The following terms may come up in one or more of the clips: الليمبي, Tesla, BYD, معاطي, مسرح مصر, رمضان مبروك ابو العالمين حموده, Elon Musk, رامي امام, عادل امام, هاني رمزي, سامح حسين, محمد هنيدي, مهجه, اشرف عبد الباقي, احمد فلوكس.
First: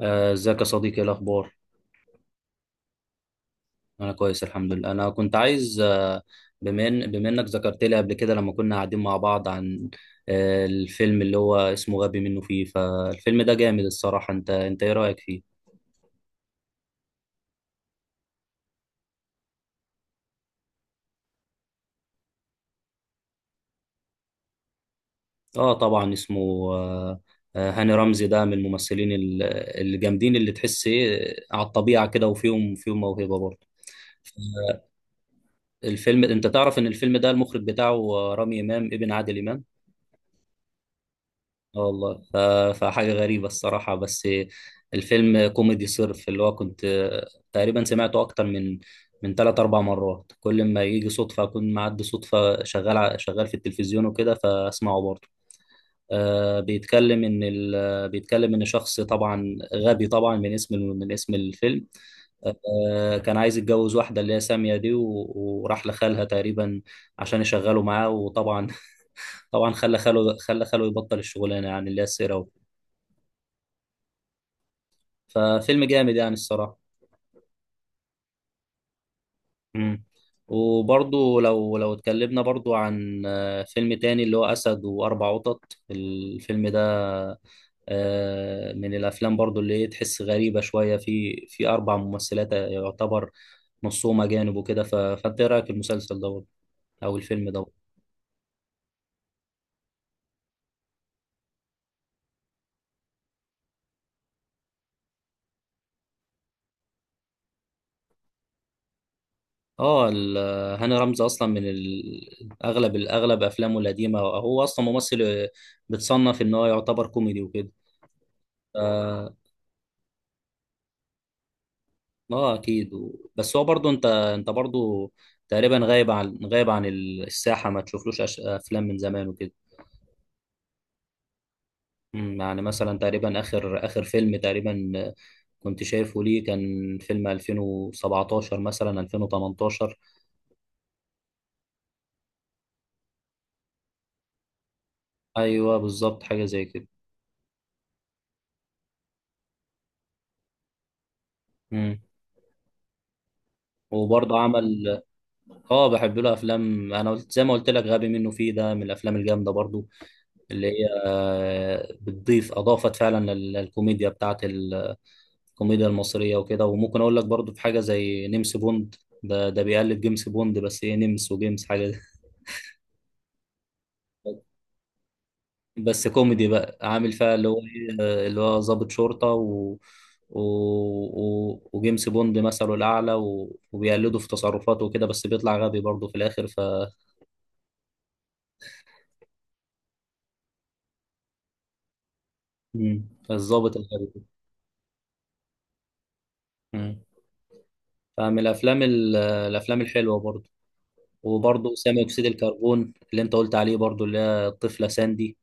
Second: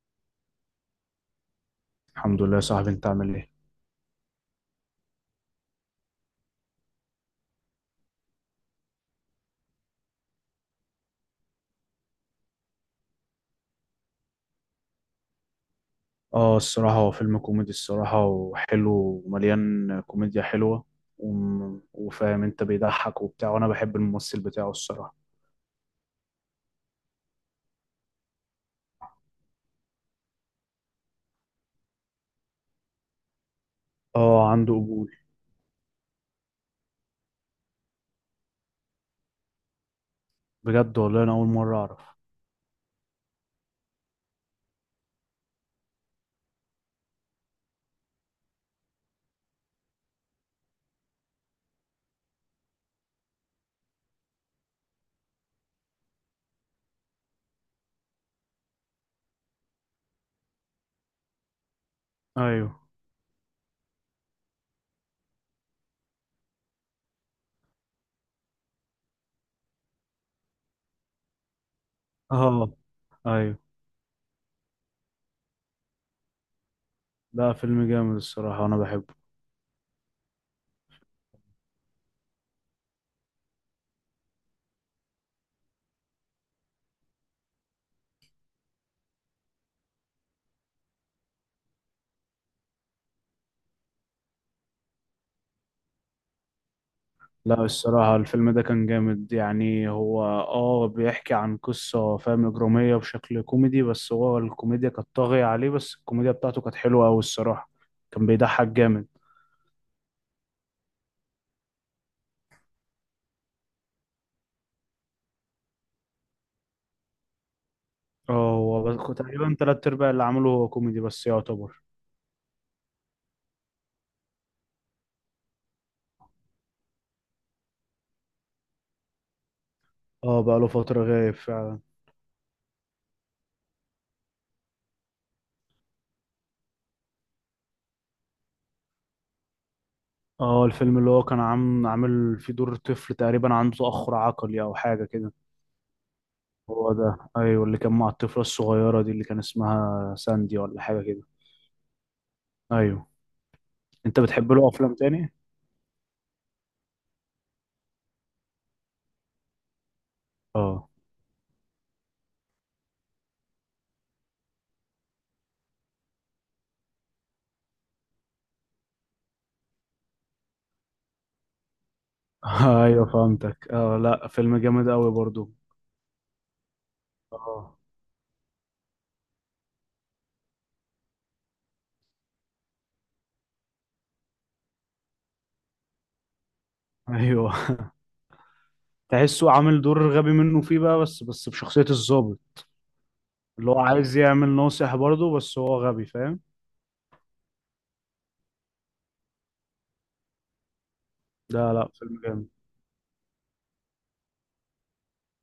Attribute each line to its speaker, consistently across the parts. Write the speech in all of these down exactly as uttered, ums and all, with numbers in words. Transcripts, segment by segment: Speaker 1: آه، ازيك يا صديقي، ايه الاخبار؟
Speaker 2: الحمد لله يا صاحبي، انت عامل ايه؟
Speaker 1: انا كويس الحمد لله. انا كنت عايز آه، بما إن- بما انك ذكرت لي قبل كده لما كنا قاعدين مع بعض عن آه، الفيلم اللي هو اسمه غبي منه فيه. فالفيلم ده جامد الصراحة. انت انت ايه رأيك فيه؟
Speaker 2: اه الصراحة هو فيلم كوميدي الصراحة، وحلو ومليان كوميديا حلوة. وم- وفاهم انت، بيضحك وبتاع، وانا بحب الممثل بتاعه الصراحة.
Speaker 1: اه طبعا اسمه آه، آه، هاني رمزي ده من الممثلين ال- الجامدين اللي تحس ايه على الطبيعة كده، وفيهم فيهم موهبة برضه.
Speaker 2: اه عنده قبول.
Speaker 1: الفيلم، انت تعرف ان الفيلم ده المخرج بتاعه آه، رامي امام ابن عادل امام.
Speaker 2: بجد والله انا اول مرة
Speaker 1: اه
Speaker 2: اعرف.
Speaker 1: والله ف... فحاجة غريبة الصراحة. بس الفيلم كوميدي صرف. اللي هو كنت تقريبا سمعته أكتر من من تلات أربع مرات. كل ما يجي صدفة أكون معدي، صدفة شغال ع- شغال في التلفزيون وكده، فأسمعه برضه. آه، بيتكلم ان ال... بيتكلم ان شخص طبعا غبي، طبعا من اسم من اسم الفيلم.
Speaker 2: ايوه.
Speaker 1: آه، كان عايز يتجوز واحده اللي هي ساميه دي و... وراح لخالها تقريبا عشان يشغله معاه. وطبعا طبعا خلى خاله خلى خاله يبطل الشغلانه يعني، اللي هي السيره، و-
Speaker 2: اه. ايوه،
Speaker 1: ففيلم جامد يعني الصراحه.
Speaker 2: لا فيلم جامد الصراحة، انا بحبه.
Speaker 1: مم. وبرضو لو لو اتكلمنا برضو عن آه، فيلم تاني اللي هو اسد واربع قطط. الفيلم ده آه، من الافلام برضو اللي هي تحس غريبه شويه. في في اربع ممثلات يعتبر نصهم اجانب وكده، ف- فانت ايه رايك في المسلسل دوت او الفيلم
Speaker 2: لا
Speaker 1: دوت؟
Speaker 2: الصراحة الفيلم ده كان جامد، يعني هو اه بيحكي عن قصة فاهم إجرامية بشكل كوميدي، بس هو الكوميديا كانت طاغية عليه، بس الكوميديا بتاعته كانت حلوة أوي الصراحة. كان بيضحك جامد.
Speaker 1: اه ال- هاني رمزي اصلا من ال- اغلب الاغلب افلامه القديمه، هو اصلا ممثل آه، بتصنف ان هو يعتبر كوميدي وكده.
Speaker 2: اه هو بس- كنت
Speaker 1: اه
Speaker 2: تقريبا تلات ارباع اللي عمله هو كوميدي بس يعتبر.
Speaker 1: آه، اكيد و- بس هو برضو انت انت برضو تقريبا غايب عن غايب عن الساحه. ما تشوفلوش أش- افلام من زمان وكده.
Speaker 2: اه بقى له فترة غايب فعلا.
Speaker 1: مم، يعني مثلا تقريبا اخر اخر فيلم تقريبا آه، كنت شايفه ليه كان فيلم ألفين وسبعتاشر مثلا ألفين وتمنتاشر.
Speaker 2: اه الفيلم اللي هو كان عامل عامل فيه دور طفل تقريبا عنده تأخر عقلي او حاجة كده.
Speaker 1: ايوه بالظبط حاجه زي كده.
Speaker 2: هو ده، ايوه، اللي كان مع الطفلة الصغيرة دي اللي كان اسمها ساندي ولا حاجة كده.
Speaker 1: مم.
Speaker 2: ايوه. انت
Speaker 1: وبرضه
Speaker 2: بتحب له افلام
Speaker 1: عمل.
Speaker 2: تاني؟
Speaker 1: اه بحب له افلام، انا قلت زي ما قلت لك غبي منه فيه ده من الافلام الجامده برضه اللي هي
Speaker 2: اه
Speaker 1: آه، بتضيف، اضافت فعلا لل- للكوميديا بتاعت ال- الكوميديا المصريه وكده. وممكن اقول لك برضه في حاجه زي نمس بوند. ده ده بيقلد جيمس بوند، بس ايه، نمس وجيمس حاجه.
Speaker 2: ايوه فهمتك. اه لا فيلم جامد قوي برضو.
Speaker 1: بس كوميدي بقى، عامل فيها اللي هو
Speaker 2: اه.
Speaker 1: ايه اللي هو ضابط شرطة، و... و... و... وجيمس بوند مثله الأعلى، و... وبيقلده في تصرفاته وكده، بس بيطلع غبي برضه في الآخر ف.
Speaker 2: ايوه تحسه عامل دور غبي منه فيه بقى، بس بس بشخصية الضابط
Speaker 1: مم.
Speaker 2: اللي
Speaker 1: فالظابط
Speaker 2: هو
Speaker 1: الغبي.
Speaker 2: عايز يعمل ناصح برضه، بس هو غبي فاهم.
Speaker 1: مم. فمن الأفلام ال... الأفلام الحلوة برضه.
Speaker 2: لا
Speaker 1: وبرضه
Speaker 2: لا،
Speaker 1: ثاني
Speaker 2: فيلم
Speaker 1: أكسيد
Speaker 2: جامد.
Speaker 1: الكربون اللي أنت قلت عليه برضه، اللي هي الطفلة ساندي.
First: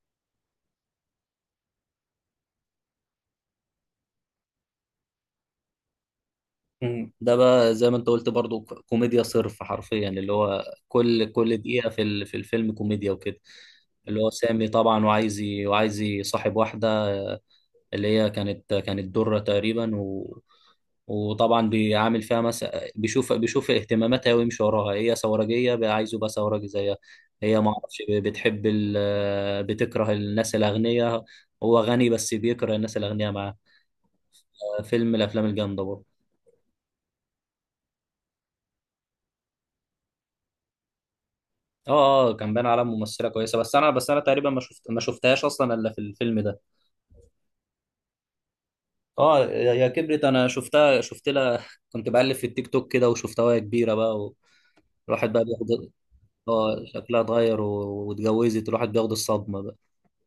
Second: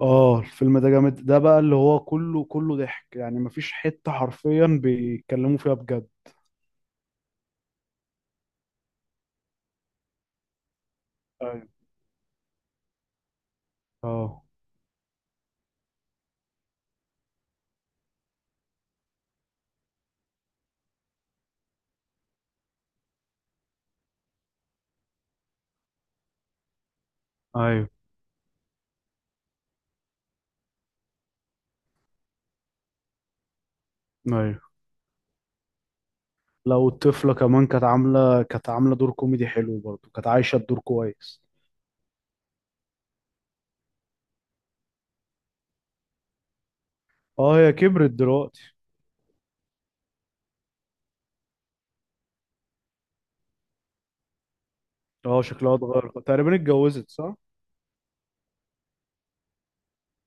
Speaker 2: اه الفيلم ده جامد، ده بقى اللي هو كله كله ضحك، يعني مفيش حتة حرفيا بيتكلموا فيها بجد.
Speaker 1: مم. ده بقى زي ما انت قلت برضو، ك- كوميديا صرف حرفيا، اللي هو كل كل
Speaker 2: ايوه.
Speaker 1: دقيقة في ال- في الفيلم كوميديا وكده. اللي هو
Speaker 2: اه.
Speaker 1: سامي طبعا وعايز ي- وعايز يصاحب واحدة آه، اللي هي كانت كانت درة تقريبا، و وطبعا بيعامل فيها مثلا، بيشوف بيشوف اهتماماتها ويمشي وراها. هي ثورجية بقى، عايزه يبقى ثورجي زيها. هي ما
Speaker 2: ايوه.
Speaker 1: اعرفش ب- بتحب ال... آه، بتكره الناس الأغنياء. هو غني بس بيكره الناس الأغنياء معاه.
Speaker 2: ايوه
Speaker 1: آه، فيلم من الأفلام الجامدة برضه.
Speaker 2: لو الطفلة كمان كانت عاملة كانت عاملة دور كوميدي حلو برضه، كانت عايشة الدور كويس.
Speaker 1: اه اه كان باين على ممثله كويسه. بس انا بس انا تقريبا ما شفت ما شفتهاش اصلا الا في الفيلم ده.
Speaker 2: اه هي كبرت دلوقتي.
Speaker 1: اه يا يا كبرت، انا شفتها شفت لها كنت بقلب في التيك توك كده وشفتها وهي كبيره بقى، والواحد
Speaker 2: اه
Speaker 1: بقى
Speaker 2: شكلها
Speaker 1: بياخد.
Speaker 2: اتغير، تقريبا
Speaker 1: اه
Speaker 2: اتجوزت،
Speaker 1: شكلها
Speaker 2: صح؟
Speaker 1: اتغير و- واتجوزت، الواحد بياخد الصدمه بقى.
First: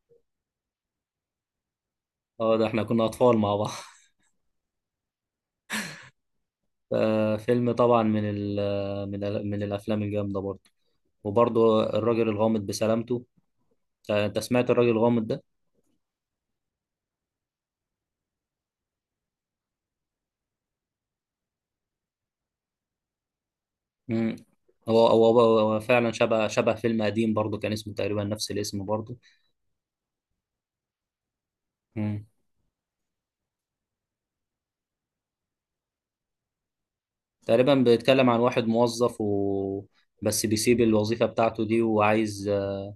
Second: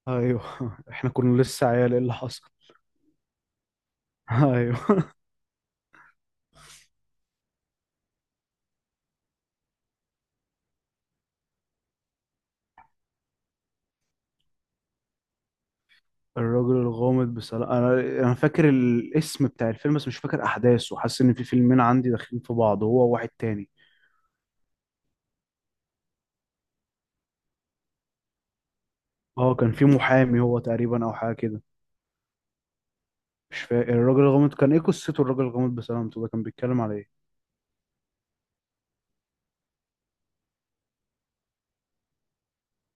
Speaker 2: ايوه احنا كنا لسه عيال، ايه اللي حصل؟
Speaker 1: اه ده احنا كنا اطفال مع بعض
Speaker 2: ايوه.
Speaker 1: آه، فيلم طبعا من ال من ال من الافلام الجامده برضه. وبرضه الراجل الغامض بسلامته. آه، انت سمعت الراجل الغامض ده؟
Speaker 2: الراجل الغامض بسلام، انا انا فاكر الاسم بتاع الفيلم بس مش فاكر احداثه، حاسس ان في فيلمين عندي داخلين في بعض، هو واحد تاني.
Speaker 1: مم. هو هو هو هو فعلا شبه شبه فيلم قديم برضه، كان اسمه تقريبا نفس الاسم برضه.
Speaker 2: اه كان في محامي هو تقريبا او حاجه كده.
Speaker 1: مم.
Speaker 2: مش فاكر الراجل الغامض كان ايه قصته، الراجل الغامض بسلامته ده كان بيتكلم على ايه؟
Speaker 1: تقريبا بيتكلم عن واحد موظف، و... بس بيسيب الوظيفة بتاعته دي، وعايز آه،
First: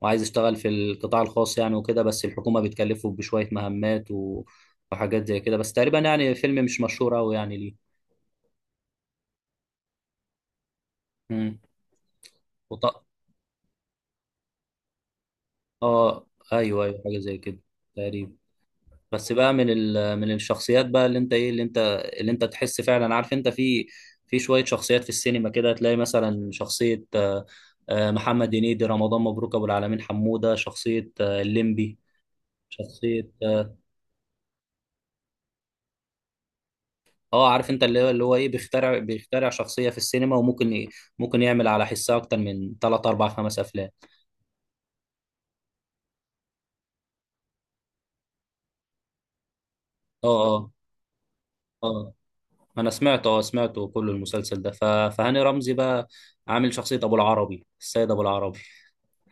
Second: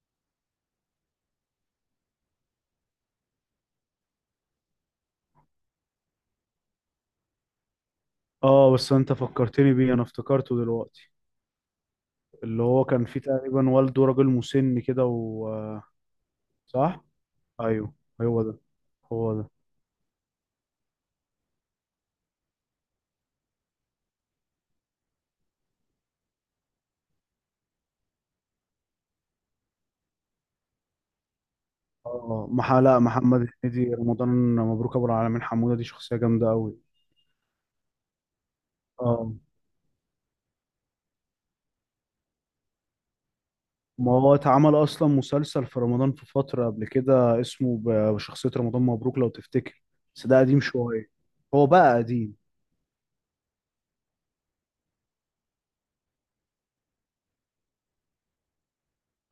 Speaker 1: وعايز يشتغل في القطاع الخاص يعني وكده، بس الحكومة بتكلفه بشوية مهمات و... وحاجات زي كده. بس تقريبا يعني فيلم مش مشهور أوي يعني ليه.
Speaker 2: اه بس انت فكرتني بيه، انا افتكرته دلوقتي.
Speaker 1: مم.
Speaker 2: اللي هو كان
Speaker 1: وط...
Speaker 2: فيه تقريبا والده راجل مسن كده و آه،
Speaker 1: اه ايوه ايوه
Speaker 2: صح.
Speaker 1: حاجة زي كده
Speaker 2: ايوه
Speaker 1: تقريبا.
Speaker 2: هو ده،
Speaker 1: بس
Speaker 2: هو ده.
Speaker 1: بقى من ال... من الشخصيات بقى اللي انت ايه اللي انت اللي انت تحس فعلا، عارف انت في في شويه شخصيات في السينما كده. تلاقي مثلا شخصيه آه، آه، محمد هنيدي، رمضان مبروك ابو العالمين حموده، شخصيه آه، الليمبي،
Speaker 2: اه مح... لا،
Speaker 1: شخصيه
Speaker 2: محمد
Speaker 1: اه
Speaker 2: هنيدي، رمضان مبروك ابو العالمين حموده دي شخصيه جامده قوي.
Speaker 1: آه، عارف انت اللي هو اللي هو ايه، بيخترع
Speaker 2: اه
Speaker 1: بيخترع شخصيه في السينما، وممكن ي- ممكن يعمل على حسها اكتر من ثلاثة أربعة خمسه افلام.
Speaker 2: ما هو اتعمل اصلا مسلسل في رمضان في فتره قبل كده اسمه ب- بشخصيه رمضان مبروك لو تفتكر. بس
Speaker 1: اه
Speaker 2: ده قديم
Speaker 1: اه
Speaker 2: شويه. هو بقى
Speaker 1: اه
Speaker 2: قديم.
Speaker 1: انا سمعته اه سمعته كل المسلسل ده. ف... فهاني رمزي بقى عامل شخصيه ابو العربي، السيد ابو العربي.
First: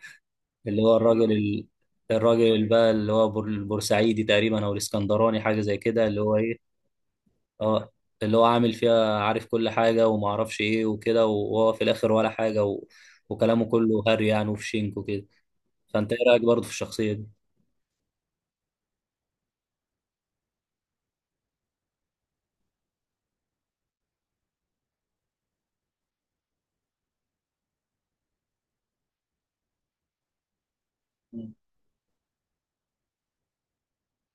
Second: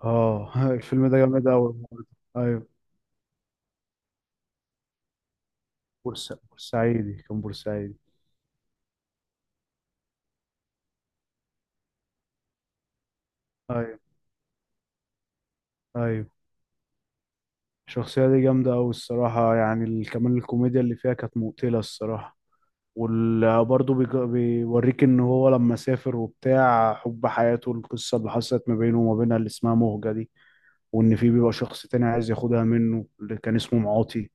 Speaker 2: اه
Speaker 1: اللي هو
Speaker 2: الفيلم ده
Speaker 1: الراجل
Speaker 2: جامد
Speaker 1: ال...
Speaker 2: قوي.
Speaker 1: الراجل اللي
Speaker 2: ايوه،
Speaker 1: بقى اللي هو بور- البورسعيدي تقريبا او الاسكندراني حاجه زي كده، اللي
Speaker 2: بورسا
Speaker 1: هو ايه
Speaker 2: بورسعيدي، كان
Speaker 1: اه
Speaker 2: بورسعيدي.
Speaker 1: اللي هو عامل فيها عارف كل حاجه وما اعرفش ايه وكده، وهو في الاخر ولا حاجه، و... وكلامه
Speaker 2: ايوه.
Speaker 1: كله هري يعني، وفي شينك وكده. فانت ايه
Speaker 2: ايوه
Speaker 1: رايك برضه في الشخصيه دي؟
Speaker 2: الشخصيه دي جامده قوي الصراحه، يعني ال- كمان الكوميديا اللي فيها كانت مقتله الصراحه. وبرضه بيوريك ان هو لما سافر وبتاع حب حياته، القصه اللي حصلت ما بينه وما بينها اللي اسمها مهجه دي، وان في بيبقى
Speaker 1: مم.
Speaker 2: شخص تاني عايز ياخدها منه اللي كان اسمه معاطي.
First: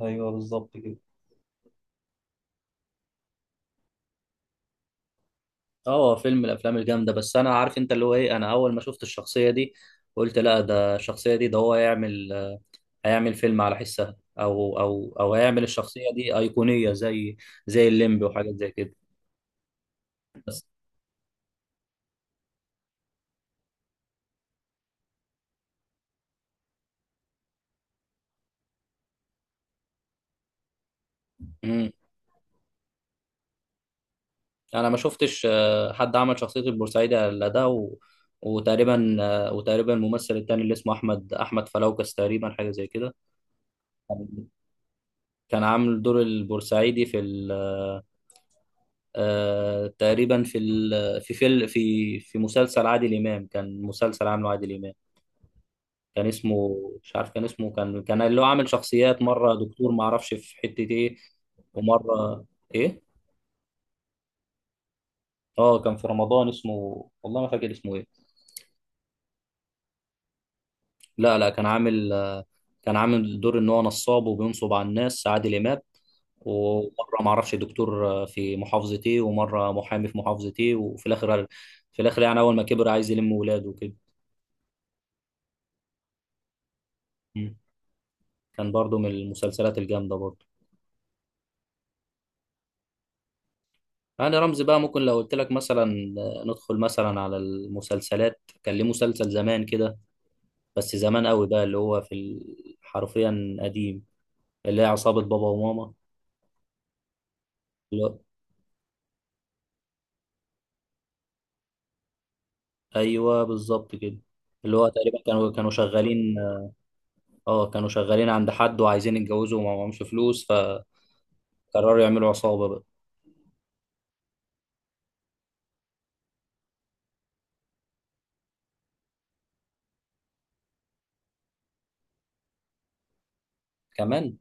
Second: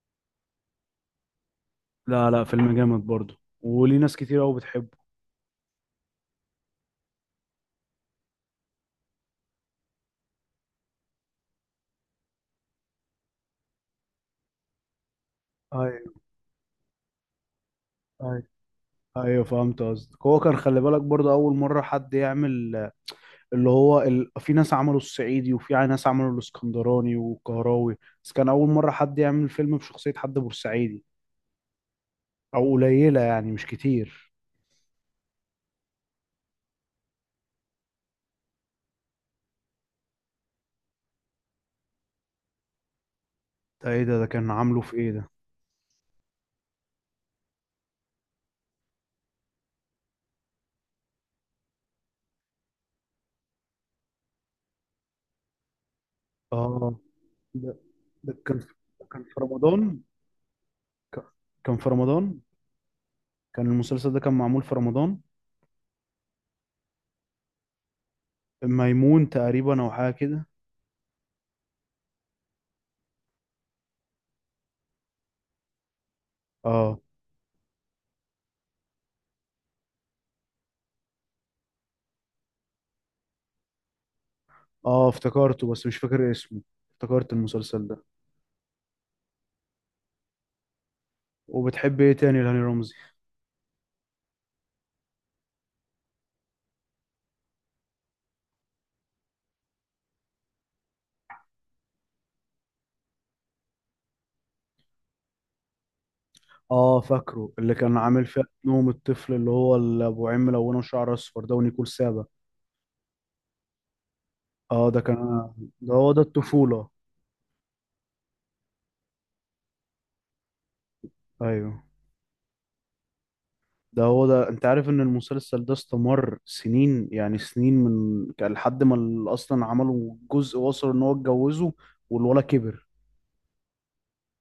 Speaker 1: ايوه بالظبط كده.
Speaker 2: لا لا فيلم جامد برضه، وليه ناس كتير قوي بتحبه.
Speaker 1: اه هو فيلم من الافلام الجامده. بس انا عارف انت اللي هو ايه، انا اول ما شفت الشخصيه دي قلت لا، ده الشخصيه دي ده هو هيعمل هيعمل فيلم على حسها، او او او هيعمل الشخصيه
Speaker 2: ايوه.
Speaker 1: دي ايقونيه زي زي الليمبي
Speaker 2: ايوه.
Speaker 1: وحاجات زي كده.
Speaker 2: ايوه فهمت قصدك، هو كان
Speaker 1: بس
Speaker 2: خلي بالك برضه اول مره حد يعمل اللي هو ال... في ناس عملوا الصعيدي وفي ناس عملوا الاسكندراني والقهراوي، بس كان أول مرة حد يعمل فيلم بشخصية حد بورسعيدي.
Speaker 1: امم
Speaker 2: أو قليلة يعني مش كتير.
Speaker 1: انا ما شفتش آه، حد عمل شخصيه البورسعيدي الا ده، و... وتقريبا آه، وتقريبا الممثل التاني اللي اسمه احمد احمد فلوكس تقريبا حاجه زي كده.
Speaker 2: ده إيه ده، ده كان عامله في إيه ده؟
Speaker 1: كان عامل دور البورسعيدي في ال... آه، تقريبا في ال... في فيل... في في مسلسل عادل امام. كان مسلسل عامله عادل امام، كان اسمه،
Speaker 2: آه.
Speaker 1: مش عارف كان
Speaker 2: ده
Speaker 1: اسمه، كان كان
Speaker 2: ده
Speaker 1: اللي هو
Speaker 2: كان
Speaker 1: عامل
Speaker 2: ده
Speaker 1: شخصيات،
Speaker 2: كان في
Speaker 1: مره دكتور
Speaker 2: رمضان.
Speaker 1: ما اعرفش في حته ايه،
Speaker 2: ك- كان في رمضان.
Speaker 1: ومره ايه.
Speaker 2: كان المسلسل ده كان معمول في رمضان.
Speaker 1: اه كان في رمضان اسمه، والله ما فاكر اسمه ايه.
Speaker 2: ميمون تقريبا أو حاجة كده.
Speaker 1: لا لا كان عامل آه، كان عامل دور ان هو نصاب وبينصب على الناس، عادل امام.
Speaker 2: آه.
Speaker 1: ومره ما اعرفش دكتور آه، في محافظتي، ومره محامي في محافظتي، وفي الاخر، في الاخر يعني اول ما كبر عايز يلم ولاده وكده.
Speaker 2: آه افتكرته بس مش فاكر اسمه، افتكرت
Speaker 1: مم.
Speaker 2: المسلسل ده.
Speaker 1: كان برضو من المسلسلات الجامده برضو.
Speaker 2: وبتحب إيه تاني لهاني رمزي؟
Speaker 1: يعني رمزي بقى، ممكن لو قلت لك مثلا آه، ندخل مثلا على المسلسلات، كان ليه مسلسل زمان كده، بس زمان قوي بقى، اللي هو في ال- حرفيا قديم، اللي هي عصابه بابا وماما.
Speaker 2: اه فاكره اللي كان عامل فيها نوم الطفل اللي هو اللي ابو عين ملونه وشعر اصفر ده ونيكول سابا.
Speaker 1: ايوه بالظبط كده. اللي هو
Speaker 2: اه ده
Speaker 1: تقريبا
Speaker 2: كان،
Speaker 1: كانوا كانوا
Speaker 2: ده هو ده
Speaker 1: شغالين.
Speaker 2: الطفوله.
Speaker 1: اه كانوا شغالين عند حد وعايزين يتجوزوا وما معهمش فلوس، فقرروا
Speaker 2: ايوه
Speaker 1: يعملوا عصابة بقى.
Speaker 2: ده هو ده، انت عارف ان المسلسل ده استمر سنين يعني سنين، من كان لحد ما ال- اصلا عملوا جزء وصل ان هو اتجوزه والولد كبر.
Speaker 1: كمان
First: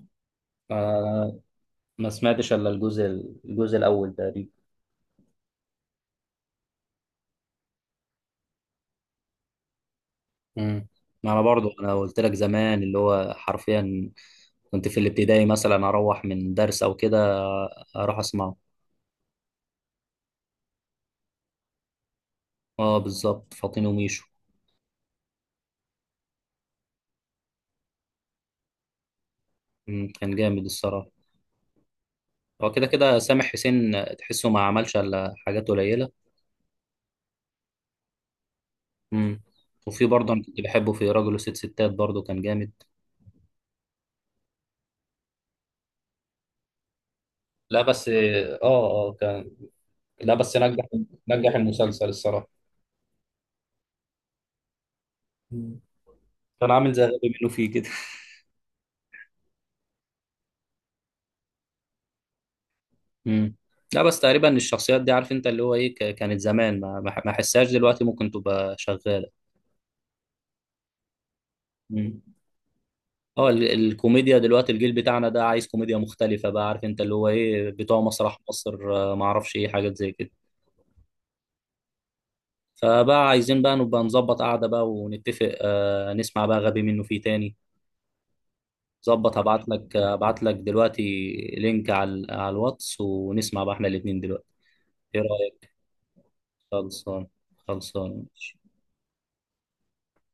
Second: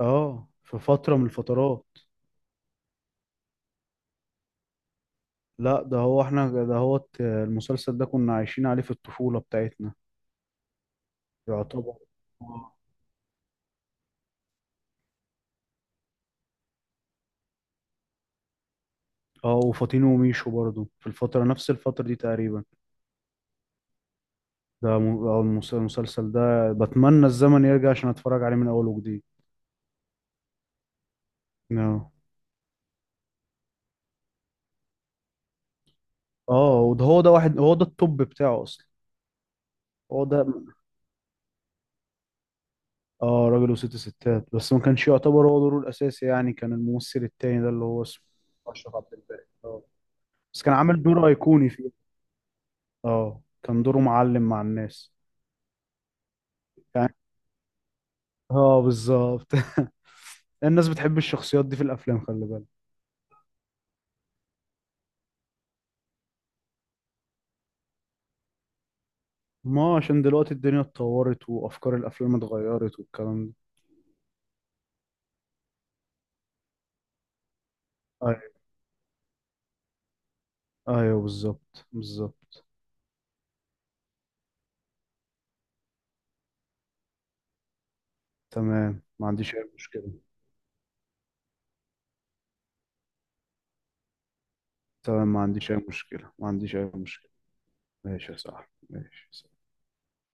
Speaker 2: اه في فتره من
Speaker 1: آه
Speaker 2: الفترات.
Speaker 1: ما سمعتش الا الجزء الجزء الاول تقريبا.
Speaker 2: لا ده هو، احنا ده هو المسلسل ده كنا عايشين عليه في الطفوله بتاعتنا.
Speaker 1: امم ما انا برضو، انا
Speaker 2: يعتبر.
Speaker 1: قلت لك زمان اللي هو حرفيا كنت في الابتدائي مثلا، اروح من درس او كده اروح اسمعه.
Speaker 2: اه وفاطين وميشو برضو في الفتره نفس الفتره دي تقريبا.
Speaker 1: اه بالظبط فاطين وميشو.
Speaker 2: ده م- آه، المس- المسلسل ده بتمنى الزمن يرجع عشان اتفرج عليه من اول وجديد.
Speaker 1: مم، كان جامد الصراحة.
Speaker 2: No.
Speaker 1: هو كده كده سامح حسين تحسه ما عملش الا حاجات قليلة.
Speaker 2: اه وده هو ده واحد، هو ده التوب بتاعه اصلا.
Speaker 1: امم وفي
Speaker 2: هو
Speaker 1: برضه انا
Speaker 2: ده.
Speaker 1: كنت بحبه في راجل وست ستات برضه كان جامد.
Speaker 2: اه راجل وست ستات، بس ما كانش يعتبر هو دوره الاساسي، يعني كان الممثل التاني ده
Speaker 1: لا
Speaker 2: اللي هو
Speaker 1: بس
Speaker 2: اسمه
Speaker 1: اه
Speaker 2: اشرف
Speaker 1: اه
Speaker 2: عبد الباقي
Speaker 1: كان.
Speaker 2: اه.
Speaker 1: لا بس
Speaker 2: بس كان
Speaker 1: نجح
Speaker 2: عامل دور
Speaker 1: نجح
Speaker 2: ايقوني فيه.
Speaker 1: المسلسل الصراحه.
Speaker 2: اه كان دوره معلم مع الناس.
Speaker 1: مم. كان عامل زي
Speaker 2: يعني
Speaker 1: غبي منه فيه كده.
Speaker 2: اه بالظبط الناس بتحب الشخصيات دي في الافلام خلي بالك.
Speaker 1: امم لا بس تقريبا الشخصيات دي، عارف انت اللي هو ايه، ك- كانت زمان، ما ما ما احسهاش دلوقتي ممكن تبقى شغاله.
Speaker 2: ما عشان دلوقتي الدنيا اتطورت، وافكار
Speaker 1: امم
Speaker 2: الافلام اتغيرت
Speaker 1: اه
Speaker 2: والكلام.
Speaker 1: ال- الكوميديا دلوقتي، الجيل بتاعنا ده عايز كوميديا مختلفه بقى، عارف انت اللي هو ايه، بتوع مسرح
Speaker 2: ده
Speaker 1: مصر آه، ما اعرفش ايه، حاجات زي كده.
Speaker 2: ايوه، بالظبط بالظبط.
Speaker 1: فبقى عايزين بقى نبقى نظبط قعده بقى ونتفق. آه نسمع بقى غبي منه فيه تاني.
Speaker 2: تمام ما
Speaker 1: ظبط.
Speaker 2: عنديش
Speaker 1: هبعت
Speaker 2: اي
Speaker 1: لك
Speaker 2: مشكلة.
Speaker 1: هبعت لك دلوقتي لينك على على الواتس، ونسمع بقى احنا الاتنين دلوقتي. ايه
Speaker 2: تمام ما عنديش
Speaker 1: رأيك؟
Speaker 2: اي مشكلة، ما عنديش اي
Speaker 1: خلصان.
Speaker 2: مشكلة.
Speaker 1: خلصان.
Speaker 2: ماشي يا صاحبي ماشي.